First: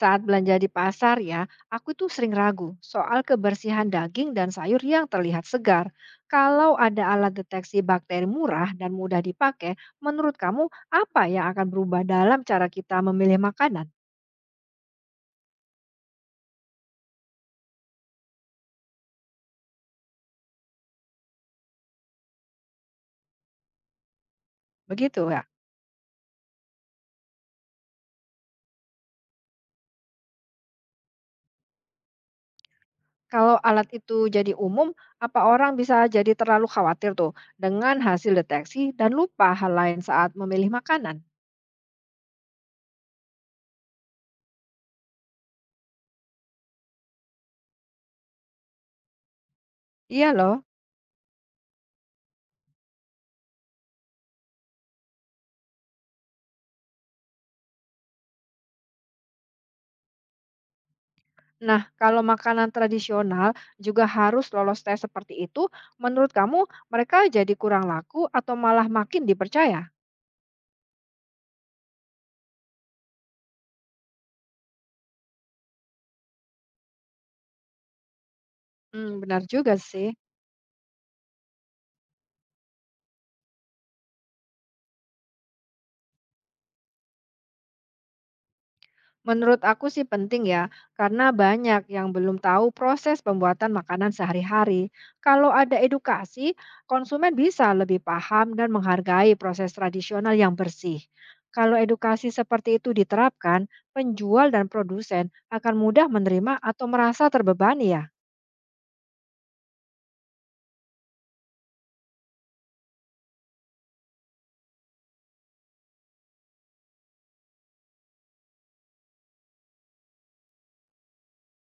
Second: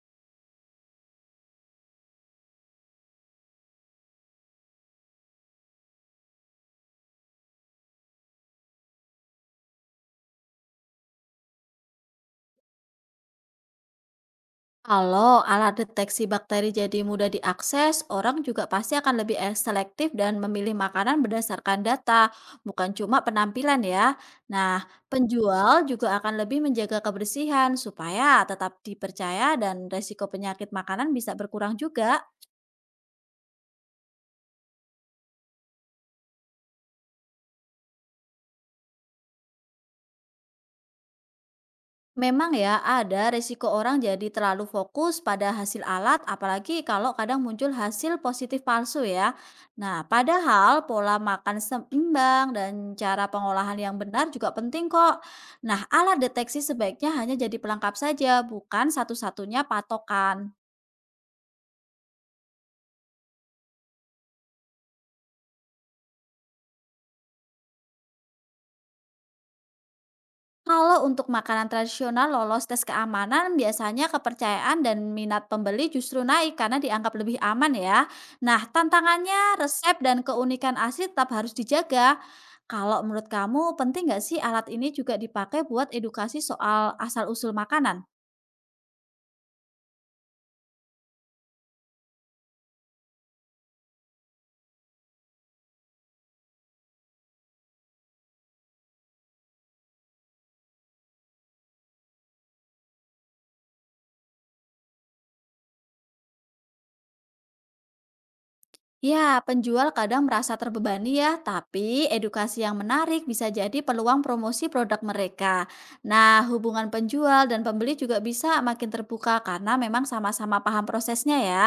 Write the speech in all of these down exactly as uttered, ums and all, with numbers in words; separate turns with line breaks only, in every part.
Saat belanja di pasar ya, aku tuh sering ragu soal kebersihan daging dan sayur yang terlihat segar. Kalau ada alat deteksi bakteri murah dan mudah dipakai, menurut kamu apa yang akan berubah dalam cara kita memilih makanan?
Kalau alat deteksi bakteri jadi mudah diakses, orang juga pasti akan lebih eh, selektif dan memilih makanan berdasarkan data, bukan cuma penampilan ya. Nah,
Begitu ya.
penjual juga akan lebih menjaga kebersihan supaya tetap dipercaya dan resiko penyakit makanan bisa berkurang juga.
Kalau alat itu jadi umum, apa orang bisa jadi terlalu khawatir tuh dengan hasil deteksi dan lupa hal lain saat memilih makanan?
Memang ya, ada resiko orang jadi terlalu fokus pada hasil alat, apalagi kalau kadang muncul hasil positif palsu ya. Nah,
Iya loh.
padahal pola makan seimbang dan cara pengolahan yang benar juga penting kok. Nah, alat deteksi sebaiknya hanya jadi pelengkap saja, bukan satu-satunya patokan.
Nah, kalau makanan tradisional juga harus lolos tes seperti itu, menurut kamu mereka jadi kurang laku atau malah makin dipercaya?
Kalau untuk makanan tradisional lolos tes keamanan, biasanya kepercayaan dan minat pembeli justru naik karena dianggap lebih aman ya. Nah,
Hmm,
tantangannya
benar juga
resep
sih.
dan keunikan asli tetap harus dijaga. Kalau menurut kamu, penting nggak sih alat ini juga dipakai buat edukasi soal asal-usul makanan?
Menurut aku sih penting ya, karena banyak yang belum tahu proses pembuatan makanan sehari-hari. Kalau ada edukasi, konsumen bisa lebih paham dan menghargai proses tradisional yang bersih. Kalau edukasi seperti itu diterapkan, penjual dan produsen akan mudah menerima atau merasa terbebani ya.
Ya, penjual kadang merasa terbebani ya, tapi edukasi yang menarik bisa jadi peluang promosi produk mereka. Nah, hubungan penjual dan pembeli juga bisa makin terbuka karena memang sama-sama paham prosesnya ya.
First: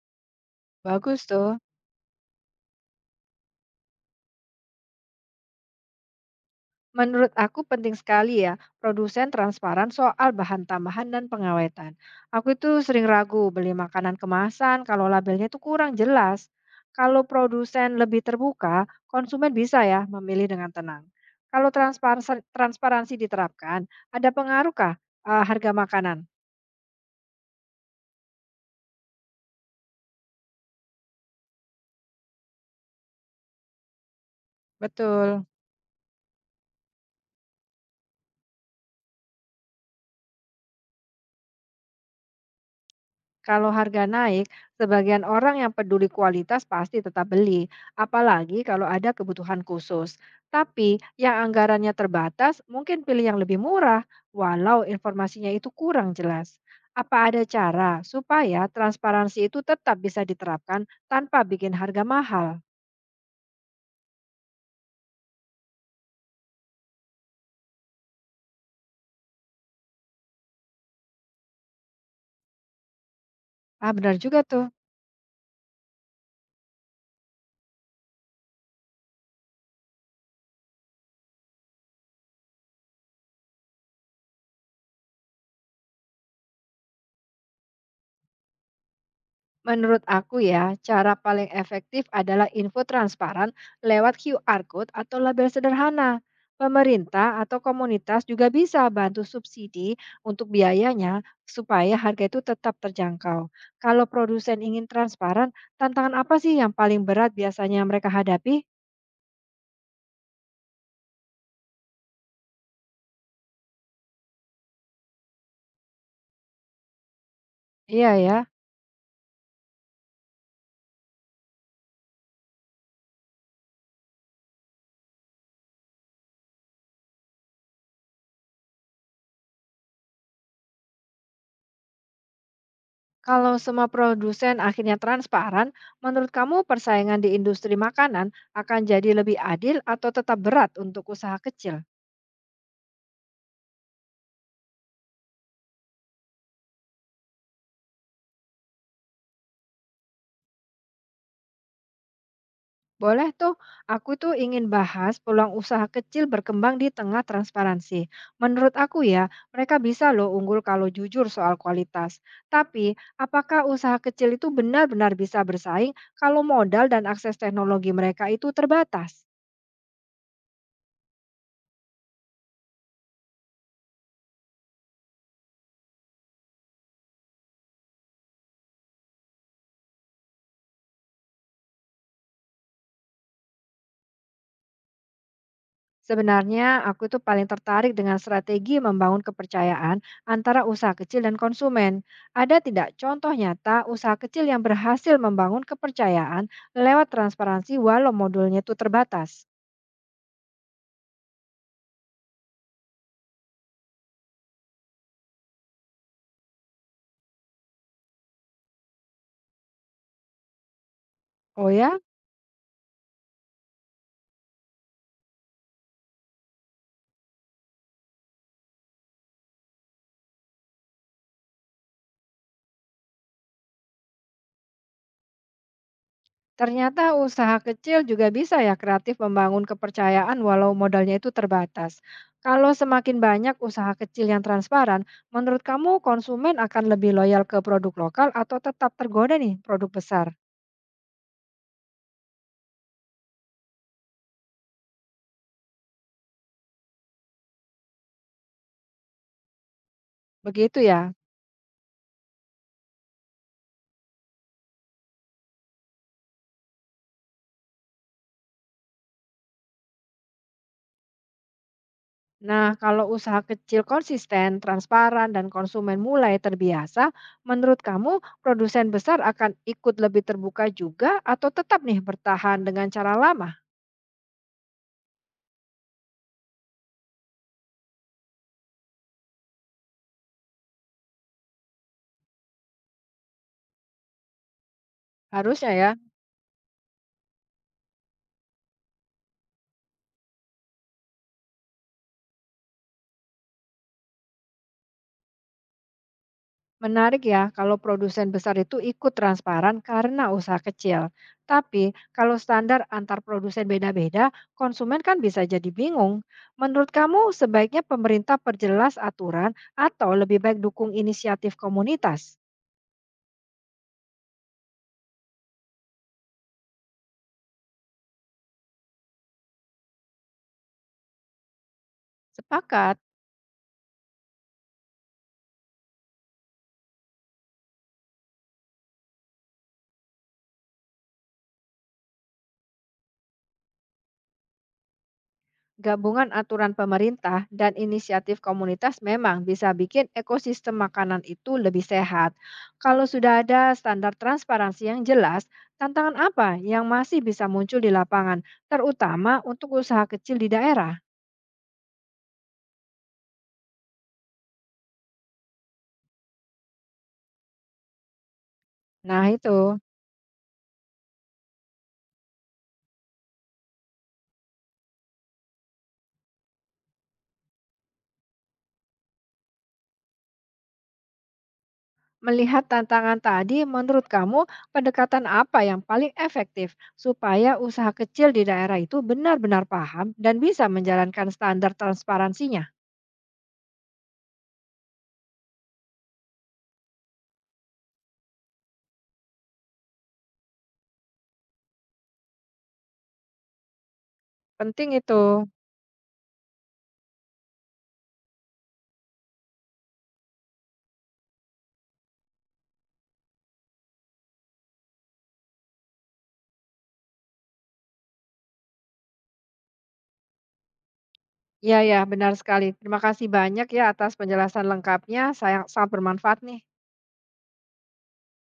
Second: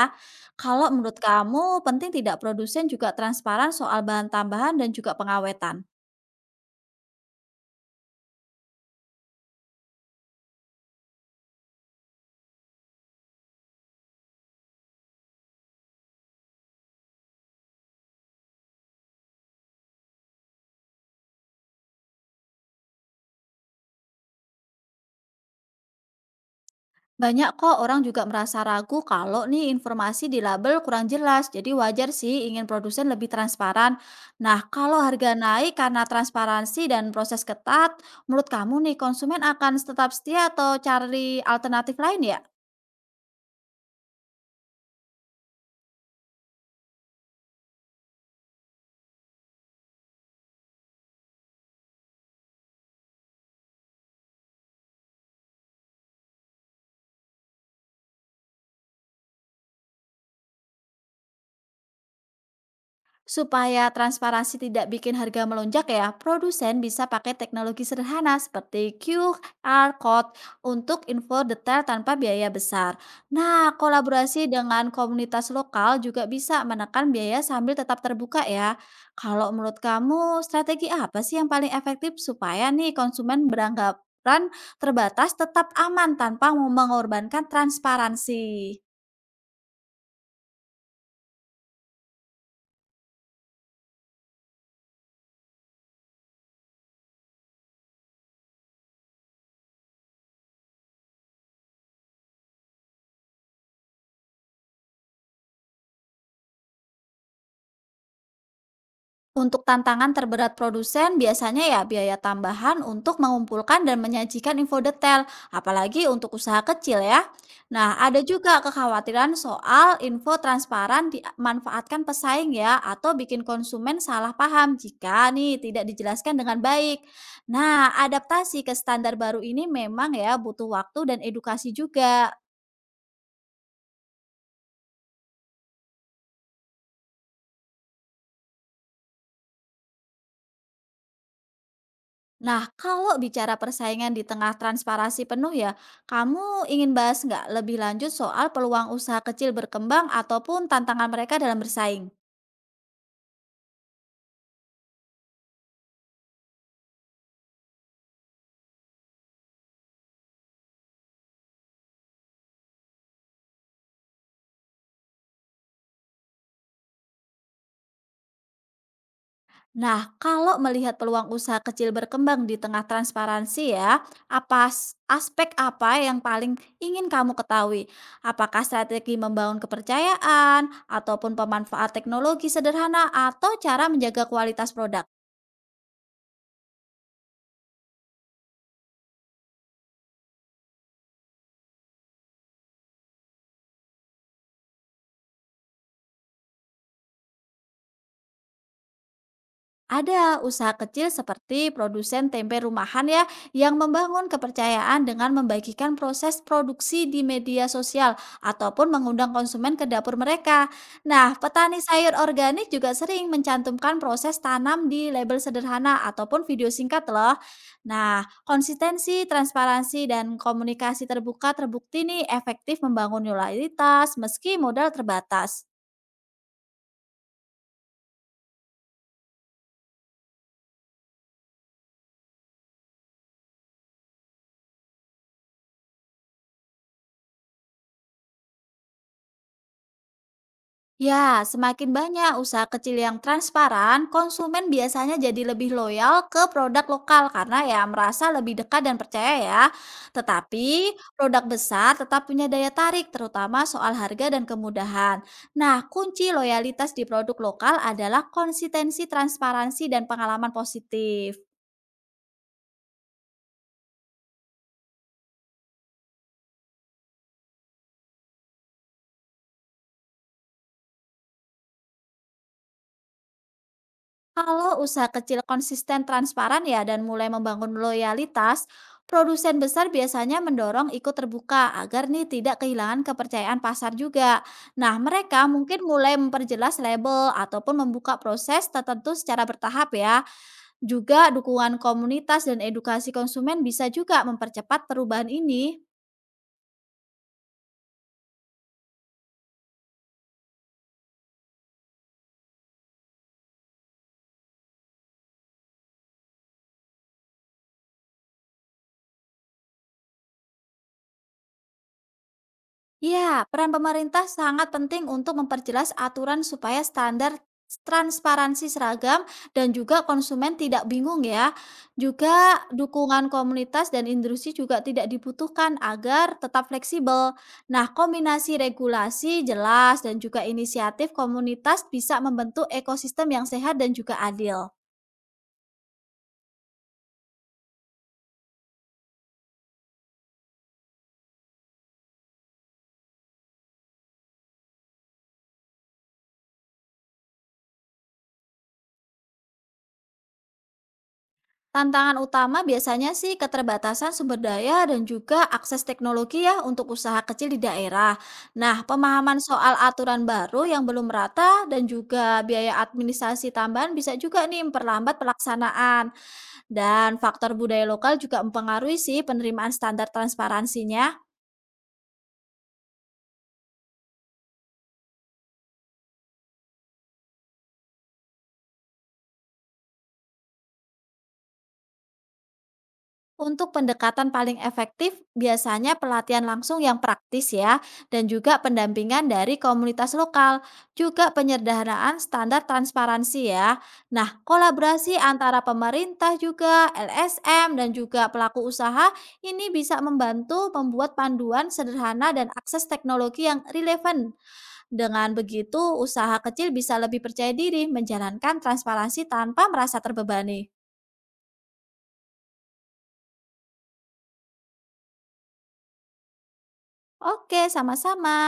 Kalau menurut
Bagus tuh.
kamu, penting tidak produsen juga transparan soal bahan tambahan dan juga pengawetan?
Menurut aku penting sekali ya, produsen transparan soal bahan tambahan dan pengawetan. Aku itu sering ragu beli makanan kemasan kalau labelnya itu kurang jelas. Kalau produsen lebih terbuka, konsumen bisa ya memilih dengan tenang. Kalau transparansi, transparansi diterapkan, ada pengaruhkah eh, harga makanan?
Banyak kok orang juga merasa ragu kalau nih informasi di label kurang jelas. Jadi wajar sih ingin produsen lebih transparan. Nah, kalau harga
Betul.
naik karena transparansi dan proses ketat, menurut kamu nih konsumen akan tetap setia atau cari alternatif lain ya?
Kalau harga naik, sebagian orang yang peduli kualitas pasti tetap beli, apalagi kalau ada kebutuhan khusus. Tapi yang anggarannya terbatas mungkin pilih yang lebih murah, walau informasinya itu kurang jelas. Apa ada cara supaya transparansi itu tetap bisa diterapkan tanpa bikin harga mahal?
Supaya transparansi tidak bikin harga melonjak ya, produsen bisa pakai teknologi sederhana seperti Q R code untuk info detail tanpa biaya besar. Nah,
Ah, benar juga
kolaborasi
tuh.
dengan komunitas lokal juga bisa menekan biaya sambil tetap terbuka ya. Kalau menurut kamu, strategi apa sih yang paling efektif supaya nih konsumen beranggapan terbatas tetap aman tanpa mengorbankan transparansi?
Menurut aku ya, cara paling efektif adalah info transparan lewat Q R code atau label sederhana. Pemerintah atau komunitas juga bisa bantu subsidi untuk biayanya supaya harga itu tetap terjangkau. Kalau produsen ingin transparan, tantangan apa sih yang paling berat biasanya mereka hadapi?
Untuk tantangan terberat produsen, biasanya ya biaya tambahan untuk mengumpulkan dan menyajikan info detail, apalagi untuk usaha kecil ya. Nah,
Iya
ada
ya,
juga kekhawatiran soal info transparan dimanfaatkan pesaing ya, atau bikin konsumen salah paham jika nih tidak dijelaskan dengan baik. Nah, adaptasi ke standar baru ini memang ya butuh waktu dan edukasi juga.
kalau semua produsen akhirnya transparan, menurut kamu persaingan di industri makanan akan jadi lebih adil atau tetap berat untuk usaha kecil?
Nah, kalau bicara persaingan di tengah transparansi penuh ya, kamu ingin bahas nggak lebih lanjut soal peluang usaha kecil berkembang ataupun tantangan mereka dalam bersaing?
Boleh tuh, aku tuh ingin bahas peluang usaha kecil berkembang di tengah transparansi. Menurut aku ya, mereka bisa loh unggul kalau jujur soal kualitas. Tapi, apakah usaha kecil itu benar-benar bisa bersaing kalau modal dan akses teknologi mereka itu terbatas?
Nah, kalau melihat peluang usaha kecil berkembang di tengah transparansi ya, apa s- aspek apa yang paling ingin kamu ketahui? Apakah strategi membangun kepercayaan, ataupun pemanfaat teknologi sederhana, atau cara menjaga kualitas produk?
Sebenarnya, aku itu paling tertarik dengan strategi membangun kepercayaan antara usaha kecil dan konsumen. Ada tidak contoh nyata usaha kecil yang berhasil membangun kepercayaan lewat transparansi walau modulnya itu terbatas?
Ada usaha kecil seperti produsen tempe rumahan ya yang membangun kepercayaan dengan membagikan proses produksi di media sosial ataupun mengundang konsumen ke dapur mereka. Nah,
Oh
petani
ya,
sayur organik juga sering mencantumkan proses tanam di label sederhana ataupun video singkat loh. Nah, konsistensi, transparansi, dan komunikasi terbuka terbukti nih efektif membangun loyalitas meski modal terbatas.
ternyata usaha kecil juga bisa ya kreatif membangun kepercayaan walau modalnya itu terbatas. Kalau semakin banyak usaha kecil yang transparan, menurut kamu konsumen akan lebih loyal ke produk lokal atau tetap tergoda nih produk besar?
Ya, semakin banyak usaha kecil yang transparan, konsumen biasanya jadi lebih loyal ke produk lokal karena ya merasa lebih dekat dan percaya ya.
Begitu
Tetapi
ya.
produk besar tetap punya daya tarik, terutama soal harga dan kemudahan. Nah, kunci loyalitas di produk lokal adalah konsistensi, transparansi, dan pengalaman positif.
Nah, kalau usaha kecil konsisten, transparan, dan konsumen mulai terbiasa, menurut kamu produsen besar akan ikut lebih terbuka juga atau tetap nih bertahan dengan cara lama?
Kalau usaha kecil konsisten transparan ya dan mulai membangun loyalitas, produsen besar biasanya mendorong ikut terbuka agar nih tidak kehilangan kepercayaan pasar juga. Nah, mereka
Harusnya
mungkin
ya,
mulai memperjelas label ataupun membuka proses tertentu secara bertahap ya. Juga dukungan komunitas dan edukasi konsumen bisa juga mempercepat perubahan ini.
menarik ya kalau produsen besar itu ikut transparan karena usaha kecil. Tapi kalau standar antar produsen beda-beda, konsumen kan bisa jadi bingung. Menurut kamu sebaiknya pemerintah perjelas aturan atau lebih baik dukung inisiatif komunitas?
Ya, peran pemerintah sangat penting untuk memperjelas aturan supaya standar transparansi seragam dan juga konsumen tidak bingung ya. Juga
Sepakat.
dukungan komunitas dan industri juga tidak dibutuhkan agar tetap fleksibel. Nah, kombinasi regulasi jelas dan juga inisiatif komunitas bisa membentuk ekosistem yang sehat dan juga adil.
Gabungan aturan pemerintah dan inisiatif komunitas memang bisa bikin ekosistem makanan itu lebih sehat. Kalau sudah ada standar transparansi yang jelas, tantangan apa yang masih bisa muncul di lapangan, terutama untuk usaha kecil di daerah?
Tantangan utama biasanya sih keterbatasan sumber daya dan juga akses teknologi ya untuk usaha kecil di daerah. Nah,
Nah,
pemahaman soal
itu.
aturan baru yang belum merata dan juga biaya administrasi tambahan bisa juga nih memperlambat pelaksanaan. Dan faktor budaya lokal juga mempengaruhi sih penerimaan standar transparansinya.
Melihat tantangan tadi, menurut kamu pendekatan apa yang paling efektif supaya usaha kecil di daerah itu benar-benar paham dan bisa menjalankan standar transparansinya?
Untuk pendekatan paling efektif, biasanya pelatihan langsung yang praktis ya, dan juga pendampingan dari komunitas lokal, juga penyederhanaan standar transparansi ya. Nah,
Penting
kolaborasi
itu.
antara pemerintah juga, L S M, dan juga pelaku usaha ini bisa membantu membuat panduan sederhana dan akses teknologi yang relevan. Dengan begitu, usaha kecil bisa lebih percaya diri menjalankan transparansi tanpa merasa terbebani.
Ya, ya, benar sekali. Terima kasih banyak ya atas penjelasan lengkapnya, saya sangat bermanfaat nih.
Oke, sama-sama.